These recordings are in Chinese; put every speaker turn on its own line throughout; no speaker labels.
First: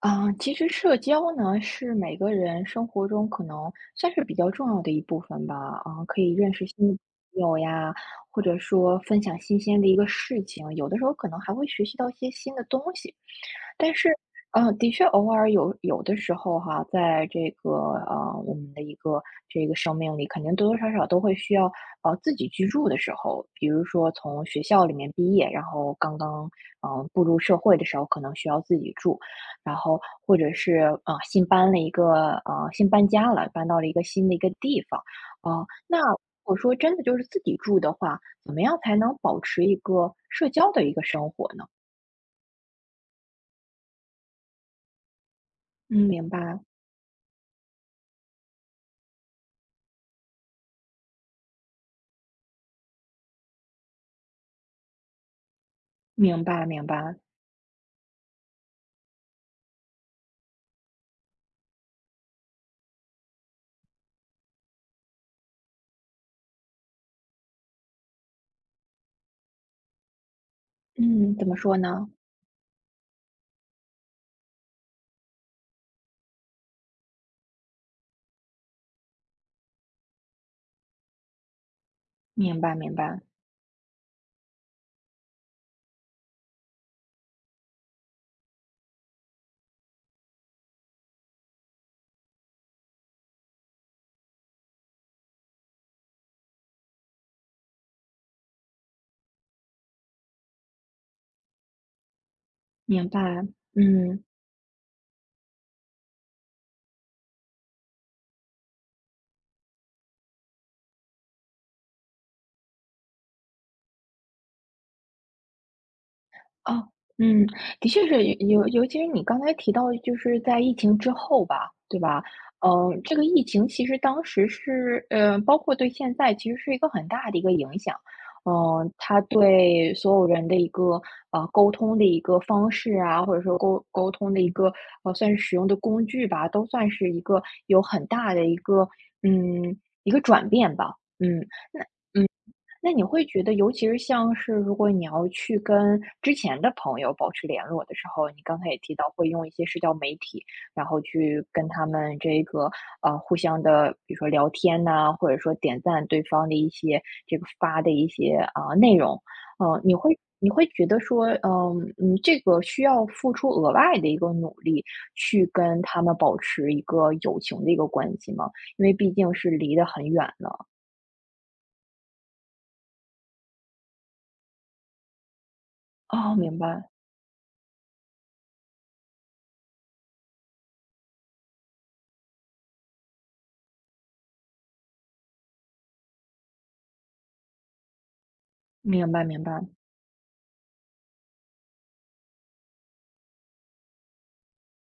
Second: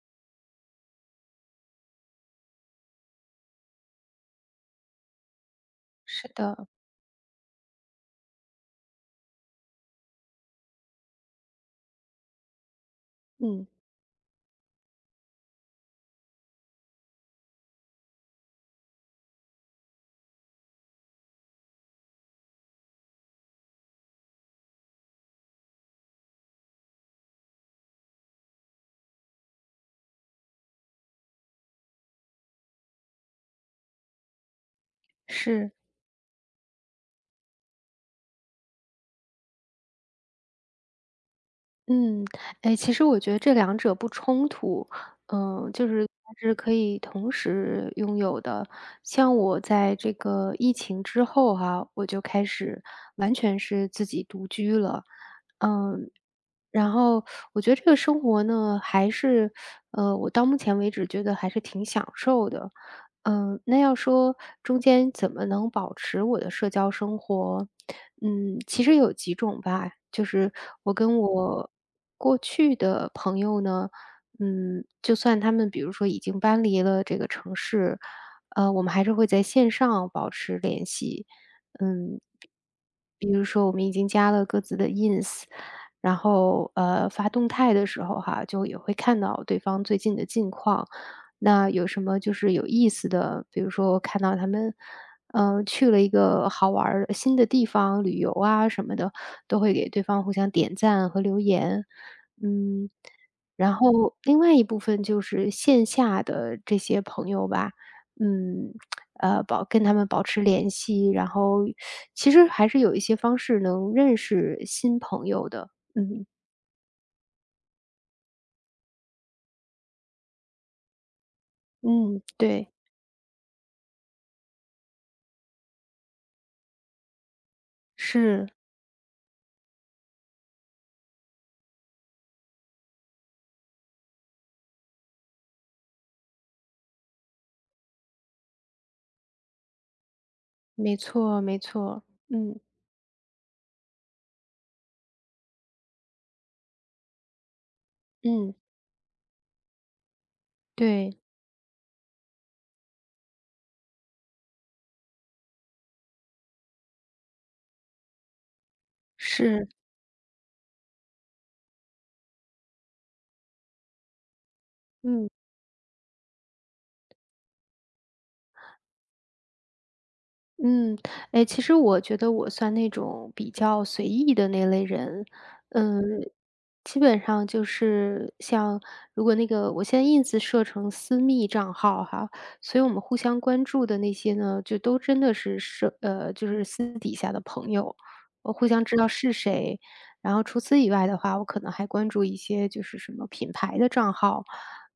啊，其实社交呢，是每个人生活中可能算是比较重要的一部分吧。啊，可
是
以认识
的，
新的朋友呀，或者说分享新鲜的一个事情，有的时候可能还会学习到一些新的东西。
嗯。
但是，的确偶尔有的时候哈，在这个我们的一个这个生命里，肯定多多少少都会需要自己居住的时候，比如说从学校里面毕业，然后刚刚步入社会的时候，可能需要自己住，然后或者是啊新搬家了，搬到了一个新的一个地方，啊。
是。
那我说真的就是自己住的话，怎么样才能保持一个社交的一个生活呢？
嗯，哎，其实我觉得这两者不冲突，就
嗯，
是
明
它是
白。
可以同时拥有的。像我在这个疫情之后哈，我就开始完全是自己独居了，嗯，
明白明
然
白，
后我觉得这个生活呢，还是，我到目前为止觉得还是挺享受的。嗯，那要说中间怎么能保持我的社交生活，其实有几种吧。就是我跟
嗯，怎么
我
说呢？
过去的朋友呢，就算他们比如说已经搬离了这个城市，我们还是会在线上保持联系。嗯，比
明白明白
比如说我们已经加了各自的 ins，然后发动态的时候哈，就也会看到对方最近的近况。那有什么就是有意思的，比如说我看到他们，去了一个好玩儿的新的地方旅游啊什么的，都会给对方互相点赞和留言。嗯，
明白，
然后
嗯，
另外一部分就是线下的这些朋友吧，嗯，跟他们保持联系，然后其实还是有一些方式能认识新朋友的。嗯
哦，嗯，的确是，尤其是你刚才提到，就是在疫情之后吧，对
嗯，
吧？
对，
这个疫情其实当时是，包括对现在其实是一个很大的一个影响，
是，
它对所有人的一个沟通的一个方式啊，或者说沟通的一个算是使用的工具吧，都算是一个有很大的嗯一个转变吧，
没错没错，
嗯，
嗯
那你会觉得，尤其是像是如果你要去跟之前的朋友保持联络的时候，你
嗯。
刚才也提到会用一些社交媒体，然后
对，
去跟他们这个互相的，比如说聊天呐、或者说点赞对方的一些这个发的一些啊、内容，
是，
你会觉得说，这个需要付出额外的一个努力
嗯
去跟他们保持一个友情的一个关系吗？因为毕竟是离得很远了。
嗯，哎，其实我觉得我算那种比较随意的那类人，嗯，
哦，明白，
基本上就是像如果那个我现在 ins 设成私密账号哈，所以我们互相关注的那些呢，就都真的是就是私底下的朋友，我互相知道
明白，
是
明白。
谁。然后除此以外的话，我可能还关注一些就是什么品牌的账号，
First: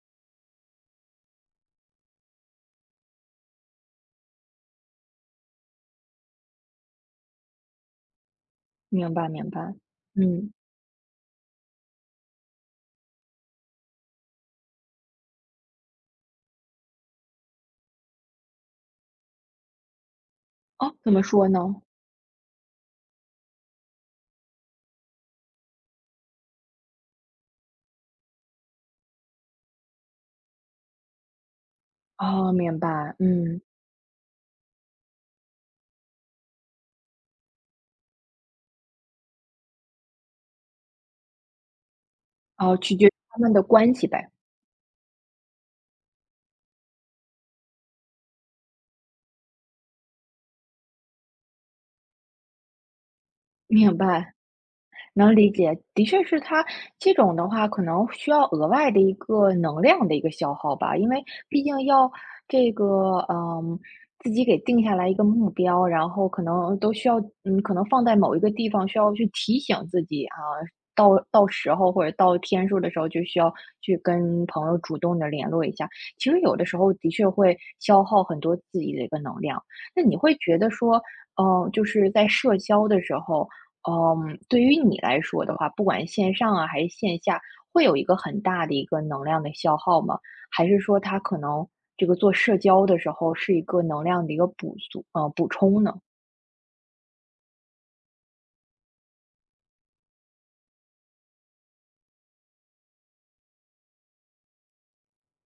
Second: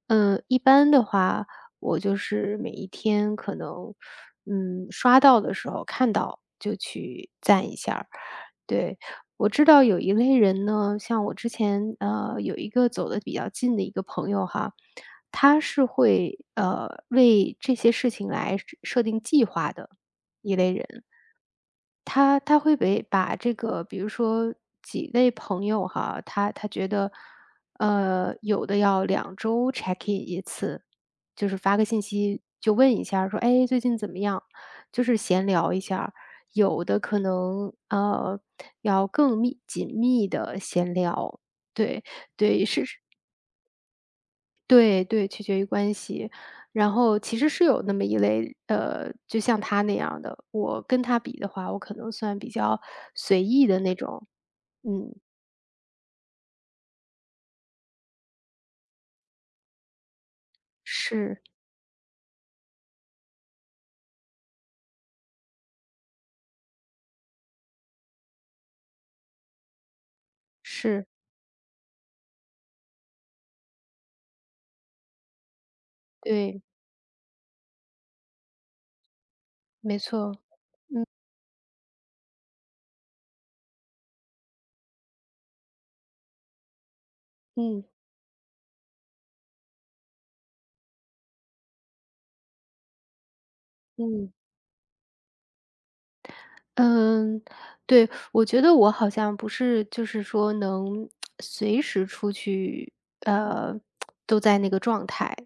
嗯，一般的话。我就是每一天可能，刷到的时候看到就去赞一下儿对，
明白
我
明
知
白，
道有一类
嗯，
人呢，像我之前，有一个走得比较近的一个朋友哈，他是会，为这些事情来设定计划的一类人。
哦，怎么说呢？
他会被把这个比如说几位朋友哈，他觉得，有的要2周 check in 一次，就是发个信息
哦，
就
明
问一
白，
下儿说：
嗯，
“哎，最近怎么样？”就是闲聊一下儿有的可能，要更紧密的闲聊，对，对，
哦，
是
取决于他们的关系呗，
对对，取决于关系。然后其实是有那么一类，就像他那样的，我跟他比的话，我可能算比较随意的那
明
种。
白。
嗯，
能理解，的确是它这种的话，可能需要额外的一个能量的一个消耗吧，因为
是
毕竟要这个，自己给定下来一个目标，然后可能都需要，可能放在某一个地方，需要去提醒自己啊，
是，
到时候或者到天数的时候，就需要去跟朋友主动的联络一下。其实有
对，
的时候的确会消耗很多自己的一个能量。
没
那你会
错，
觉得说，就是在社交的时候。嗯，对于你来说的话，不管线上啊还是线下，会
嗯
有一个很大的一个能量的消耗吗？还是说它可能这个做社交的时候是一个能量
嗯。
的一个补足，补充呢？
嗯，对，我觉得我好像不是就是说能随时出去，呃，都在那个状态，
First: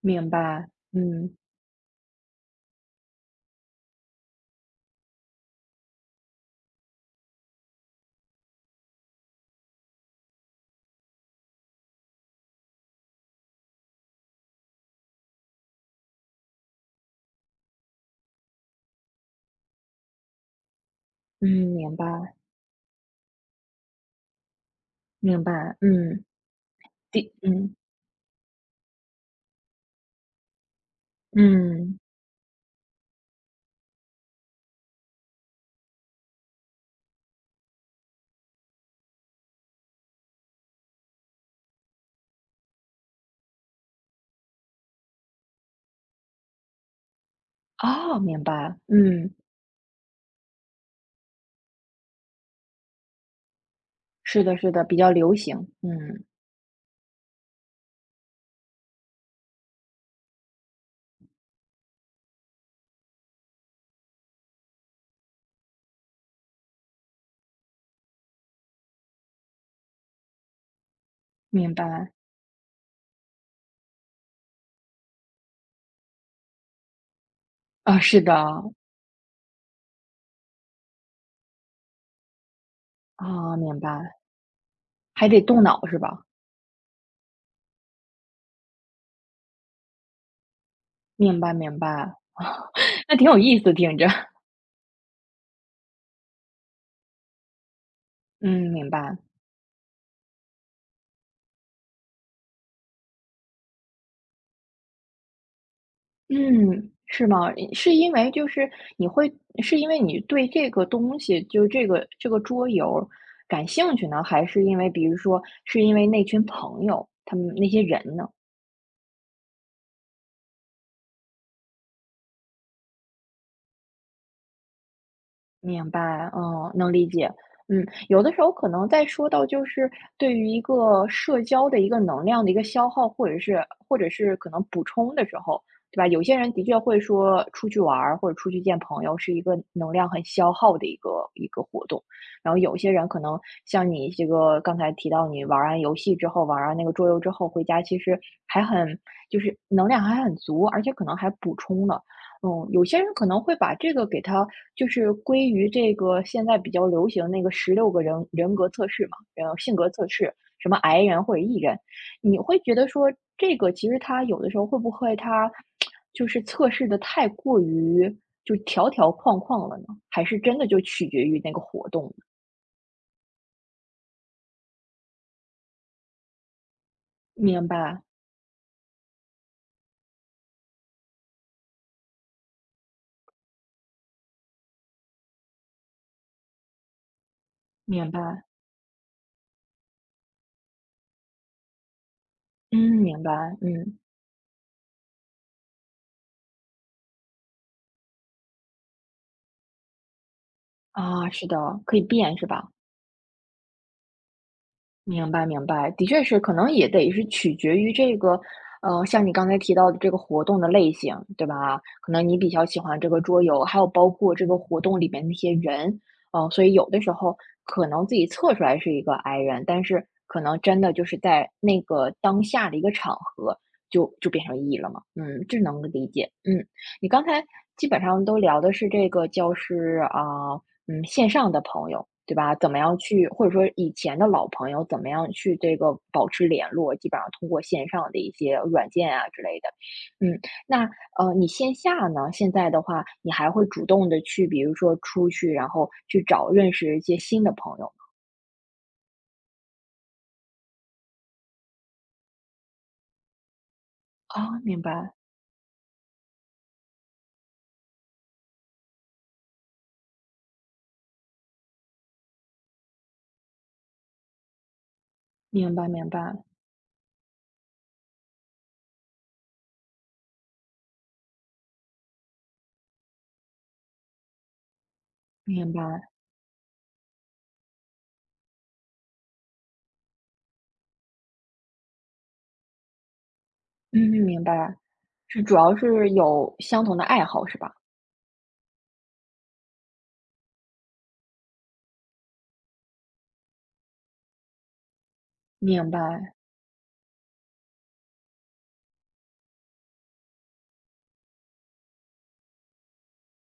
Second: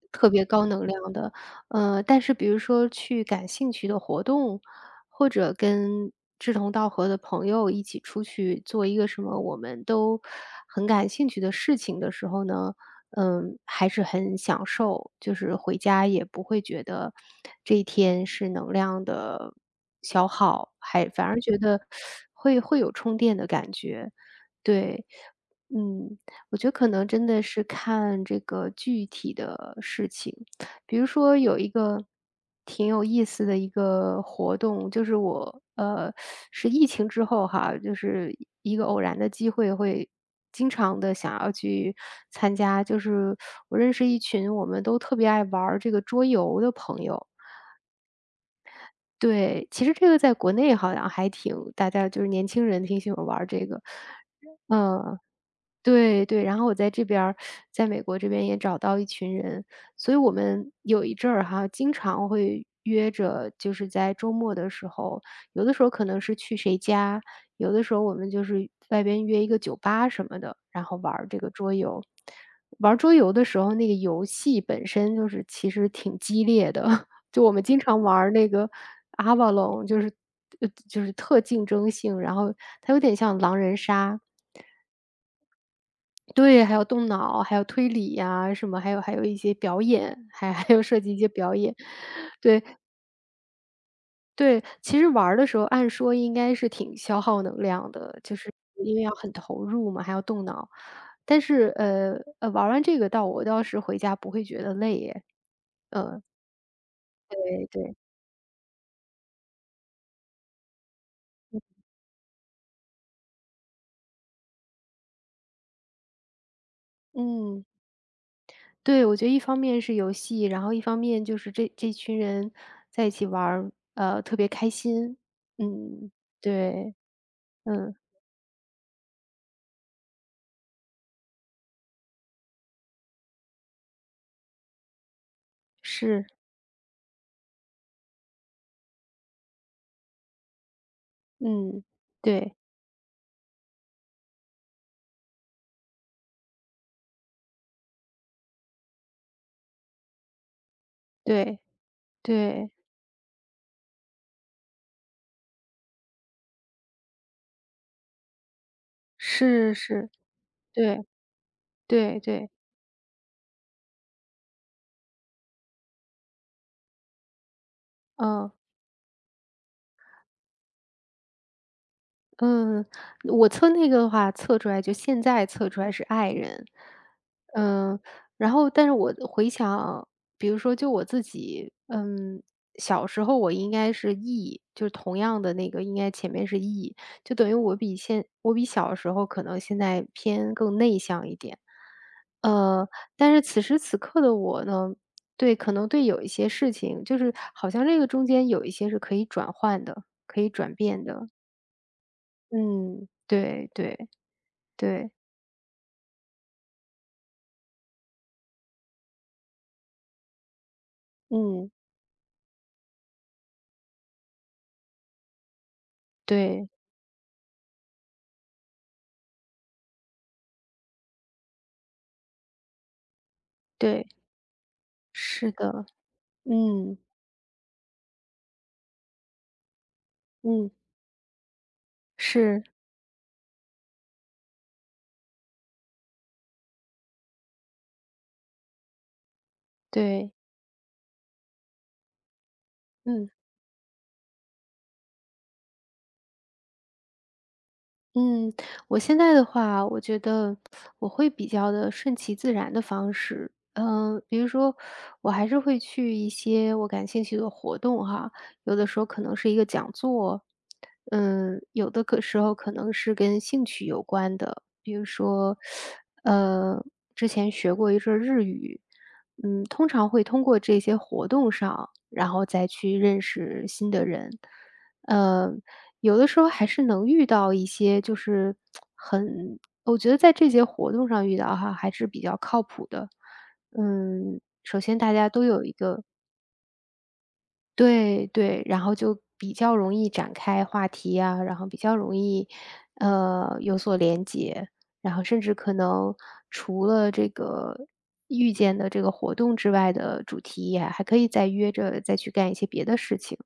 明
特别高
白，
能量
嗯
的。但是比如说去感兴趣的活动或者跟志同道合的朋友一起出去做一个什么我们都很感兴趣的事情的时候呢，嗯，还是很享受，就是回家也不会觉得这一天是能量的消耗，还反而
嗯，
觉得
明白
会有充电的感觉。对，
明白，
嗯，
嗯，
我觉得可能真
第
的是
嗯
看这个具体的事情。比如说有一
嗯，
个挺有意思的一个活动，就是我是疫情之后哈，就是一个偶然的机会，会经常的想要去参加。就是我认识一群我们都特别爱玩儿这个桌游的朋友。
哦，明白，嗯，
对，其实这个在国内好像还挺大家就是年轻人挺喜欢玩儿这个，
是的，是的，比较
嗯。
流行，嗯，
对对，然后我在这边儿在美国这边也找到一群人，所以我们有一阵儿哈，经常会约着，就是在周末的时候，有的时候可能是去谁家，有的时候我们就是外边约一个酒吧什么的，然后玩儿这个
明
桌游。
白，
玩儿桌游的时候，那个游戏本身就是其实挺激烈的，就我们经
啊，
常玩
是
儿
的，
那个 Avalon,就是就是特竞争性，然后它有点像
啊，
狼人
明白，
杀，
还得动脑是吧？
对，还有动脑，还有推理呀，什么，还有一些表演，还 还有涉及一些
明白
表演。
明白，
对
那挺有意思，听着，
对，其实玩儿的时候按说应该是挺消耗能量的，就是
嗯，明
因为要
白。
很投入嘛，还要动脑。但是，玩儿完这个我倒是回家不会觉得累耶。
嗯，是吗？
对
嗯是
对，
因为就是你会是因为你对这个东西，就这个桌游感兴趣呢，还是因为比如说是因为那群朋友，他们
嗯，
那些人呢？
对，我觉得一方面是游戏，然后一方面就是这群人在一起玩儿，特别开心。
明
嗯，
白，嗯，能
对，
理解。嗯，
嗯，
有的时候可能在说到就是对于一个社交的一个能量的一个消耗，或者是可能补充的时候，对吧？有
是。
些人的确会说出去玩儿或者出去见朋友是一个能量很消耗的一个
嗯，
活动，然
对，
后有些人可能像你这个刚才提到，你玩完游戏之后，玩完那个桌游之后回家，其实还很就是能量还很足，而且可能还补
对，
充了。嗯，
对，
有些人可能会把这个给它就是归于这个现在比较流行那个16个人人格测试嘛，然后性
是
格测
是，
试，什么 I
对，
人或者 E 人，
对
你
对，
会觉得说这个其实它有的时候会不会它就是测试的太过于
嗯。
就条条框框了呢？还是真的就取决于那个活动呢？
嗯，我测那个的话，测出来就现在测出来是 I 人。
明
嗯，
白，
然后但是我回想，比如说就我自己，小时候我应该是 E，就是同样的那个应该前面是 E，就等于我比
明
现
白，
我比小时候可能现在偏更内向一点。
嗯，
呃，
明白，
但是此时此
嗯，
刻的我呢，对，可能对有一些事情，就是好像这个中间有一些是可以转换的，可以转变的。
啊，是的，可以变是吧？
嗯，对对对，
明白明白，的确是，可能也得是取决于这个，像你刚才提到的这个活动的类型，对
嗯，
吧？可能你比较喜欢这个桌游，还有包括这个活动里面那些人，嗯，所
对
以有的时候可能自己测出来是一个 I 人，但是可能真的就是在那个当下的一个场合
对，
就变成 E 了嘛，嗯，
是
这能
的，
理解。嗯，
嗯
你刚才基本上都聊的是这个教师啊。
嗯，
嗯，线上的朋友，对吧？
是，
怎么样去或者说以前的老朋友，怎么样去这个保持联络，基本上通过线上的一些软件啊之类的。
对，
嗯，那你线下呢？现在的话，
嗯。
你还会主动的去，比如说出去，然后去找认识一些新的朋友
嗯，我现在的话，我觉得我会比较的顺其自然的方式。嗯，比如
吗？哦，
说
明白，
我还是会去一些我感兴趣的活动哈，有的时候可能是一个讲座，嗯，有的时候可能是跟兴趣有关的，比如说，
明白，明白，
呃，之前学过一阵儿日语，嗯，通常会通过这些活动上，然后再去认识新的人。嗯。
明白，
有的时候还是能遇到一些就是很我觉得在这些活动上遇到哈，还是比较靠谱的。
嗯，
嗯，
明白，
首先大家都
是主
有一
要
个
是有相同的爱好是吧？
对对，然后就比较容易展开话题啊，然后比较容易，有所连结，然后甚至可
明
能
白。
除了这个遇见的这个活动之外的主题，也还可以再约着再去干一些别的事情。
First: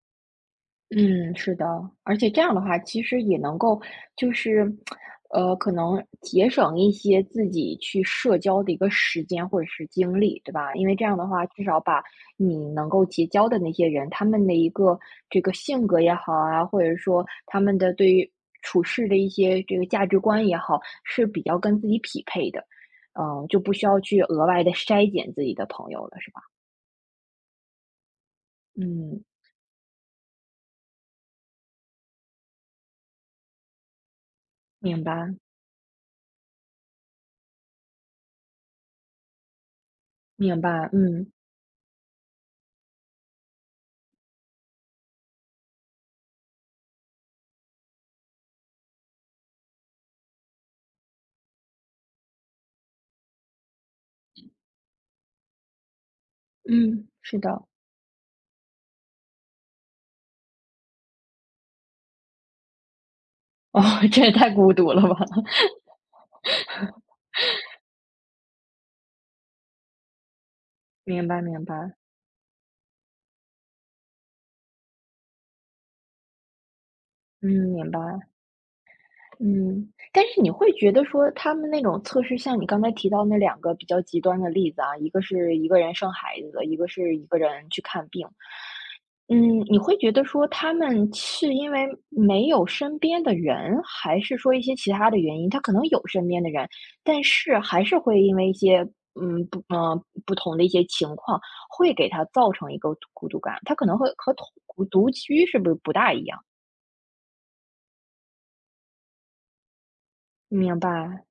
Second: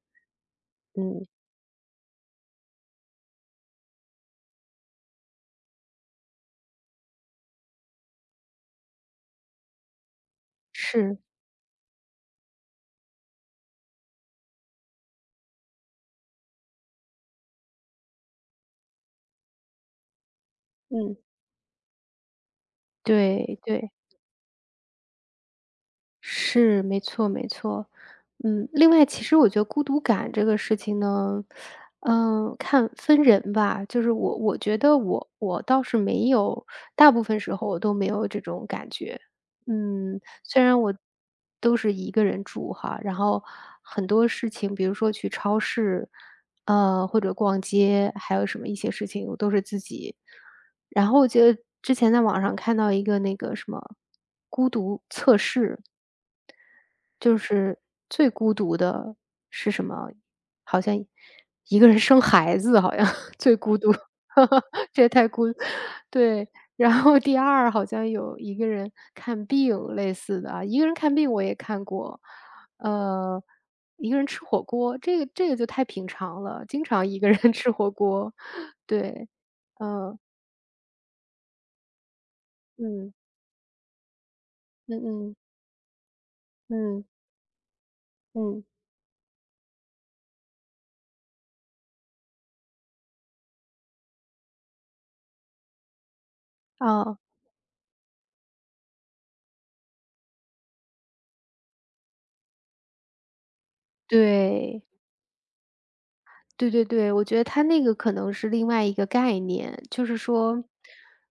嗯，
嗯，是的，而且这样的话，其实也能够就是，可能节省一些自己去社交的一个时间或者是精力，对吧？因为这样
是，
的话，至少把你能够结交的那些人，他们的一个这个性格也好啊，或者说他们的对于处事的一些这个价值观也好，
嗯，
是比较跟自己匹配的，嗯，
对
就不需
对。
要去额外的筛减自己的朋友了，是吧？
是，没错没错。嗯，另外
嗯，
其实我觉得孤独感这个事情呢，看分人吧。就是我觉得
明
我
白，
我倒是没有，大部分时候我都没有这种感觉。嗯，
明
虽然
白，
我
嗯
都是一个人住哈，然后很多事情，比如说去超市，或者逛街，还有什么一些事情，我都是自己。然后我觉得之前在网上看到一个那个什么孤独测试，
嗯，
就
是的。
是最孤独的是什么？好像一个人生孩子好像 最 孤
哦，
独，
这也太孤独 了
这也
吧。
太孤对。然后第二好像有一个人看病类似的啊，一个人看
明
病
白
我也
明
看
白，
过，呃，一个人吃火锅，这个就太平常了，经常一个人
嗯，
吃
明
火
白，
锅，对，
嗯。
嗯，
但是你会觉得说他们那种测试，像你刚才提
嗯，
到那两个比较极端的例子啊，
嗯
一个
嗯，
是一个人生孩子的，一个
嗯，
是一个人去看病。
嗯，
嗯，你会觉得说他们是因为没有身边的人，还是说一些其他的原因？他可能有身边的人，
啊，
但是还是会因为一些不同的一些情况，会给他造成一个孤独感。他可能会和同
对。
孤独居是不是不大一样？
对对对，我觉得他那个可能是另外一个概念，就是说，
明白，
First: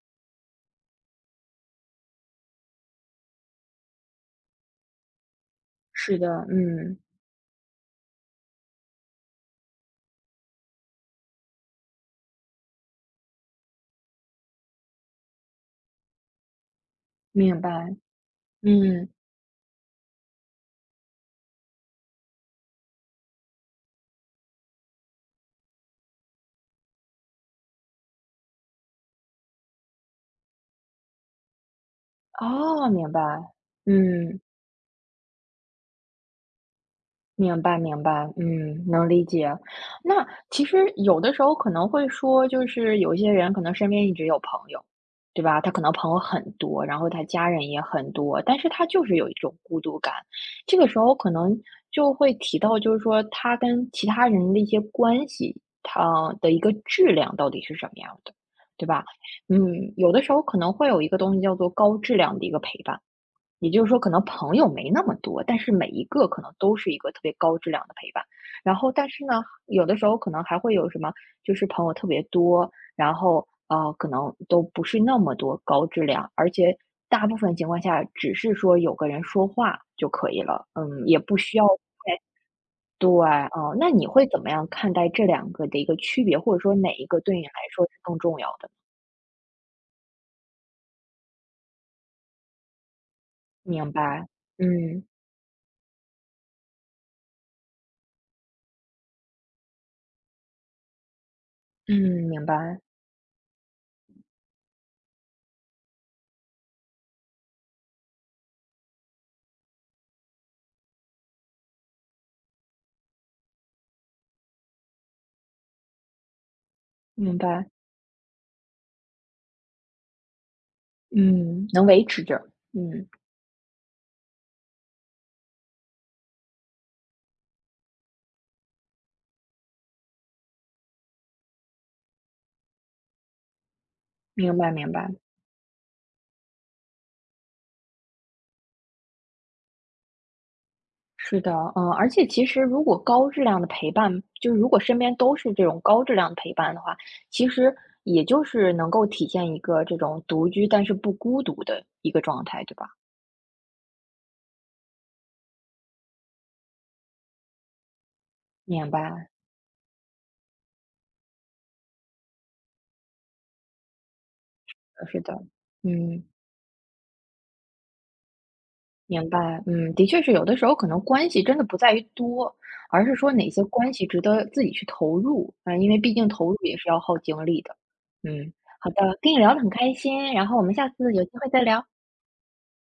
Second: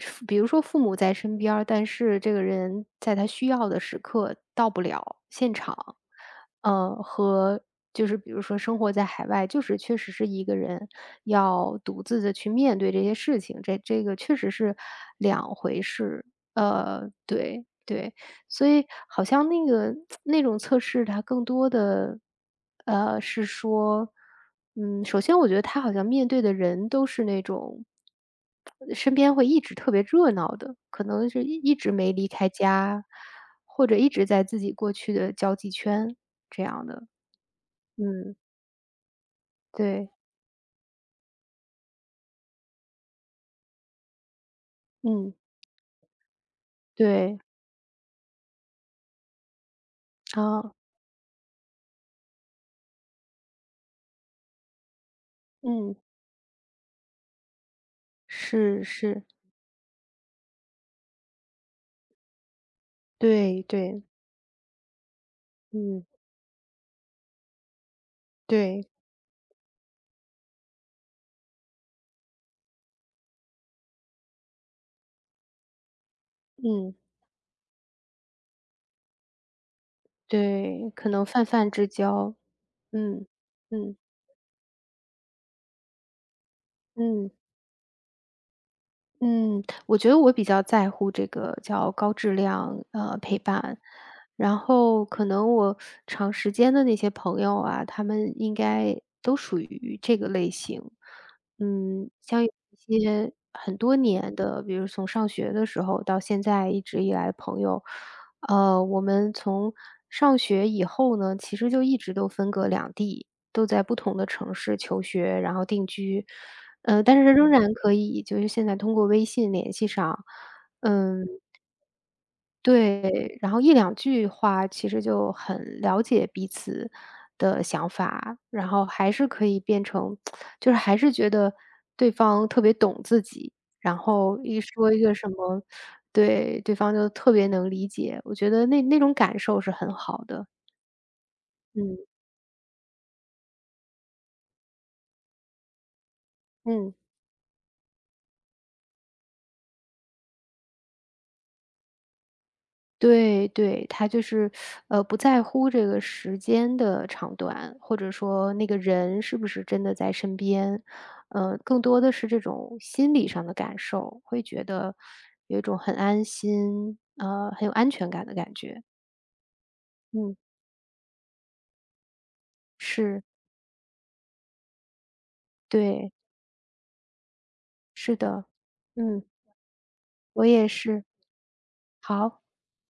比如说父母在身边儿但是这个人在他需要的时刻到不了现场，
是的，嗯，
和就是比如说生活在海外，就是确实是一个人要独自的去面对这些事情，这个确实是两回事，
明
对
白，
对。所以
嗯，
好像那个 那种测试它更多的，是说，嗯，首先我觉得他好像面对的人都是那种，身边会一直特别热闹的，可能是一直没离开
哦，
家，
明白，
或者一直
嗯。
在自己过去的交际圈这样的。
明白明白，
嗯，
嗯，能理解。
对，
那其实有的时候可能会说，就是有一些人可能身边一直有朋友，
嗯，
对吧？他可能朋友很多，然后他
对，
家人也很多，但是他就是有一种孤独感。
啊，
这个时候可能就会提到，就是说他跟其他人的一些关系，
嗯，
他的一个质量到底是什么样的，
是
对吧？
是，
嗯，有的时候可能会有一个东西叫做高质量的一个陪伴。
对
也就是说
对，
可能朋友没那么多，但是每一
嗯，
个可能都是一个特别高质量的陪伴。然
对，
后但是呢，有的时候可能还会有什么，就是朋友特别多，然后，可能都不是那么多高质量，而且
嗯，
大部分情况下只是说有个人说话就可以了，
对，
嗯，
可
也
能
不
泛
需要
泛之交。
对，
嗯，
嗯，那
嗯，
你会怎么样看待这两个的一个区别，或者说哪一个
嗯，
对你来说是更重要的？
嗯，我觉得我比较在乎这个叫高质量，陪伴。
明白，
然
嗯，
后可能我长时间的那些朋友啊，他们应该都属于这个类型。
嗯，
嗯，像
明
有
白，
一些很多年的，比如从上学的时候到现在一直以来的朋友，我们从上学以后呢，其实就一直都分隔两地，都在不同的城市求学，然后定居。但是
明
仍
白，
然可以就是现在通过微信联系上。嗯，
嗯，能维持着，嗯。
对，然后一两句话其实就很了解彼此的想法，然后还是可以变成就是还是觉得对方特别懂自己，然后
明
一
白明
说一
白，
个什么对，对方就特别能理解，我觉得那种感受是很好的。
是的，嗯，
嗯，
而且其实如果高质量的陪伴，就是如果身边都是这种高质量的陪伴的
嗯。
话，其实也就是能够体现一个这种独居但是不孤独的一个状态，对吧？
对对，他就是，不在乎这个时间的长短，或者说那个
明
人
白，
是不是真的在身边，更多的是这种心理上的感受，会觉得
是的，
有一种很
嗯，
安心，很有安全感的感觉。
明白，嗯，的确是
嗯，
有的时候可能关系真的不在于多，而是
是，
说哪些关系值得自己去投入，嗯，因为
对，
毕竟投入也是要耗精力的，
是的，
嗯，好的，
嗯，
跟你聊得很开心，
我
然后我
也
们下
是。
次有机会再聊。
好。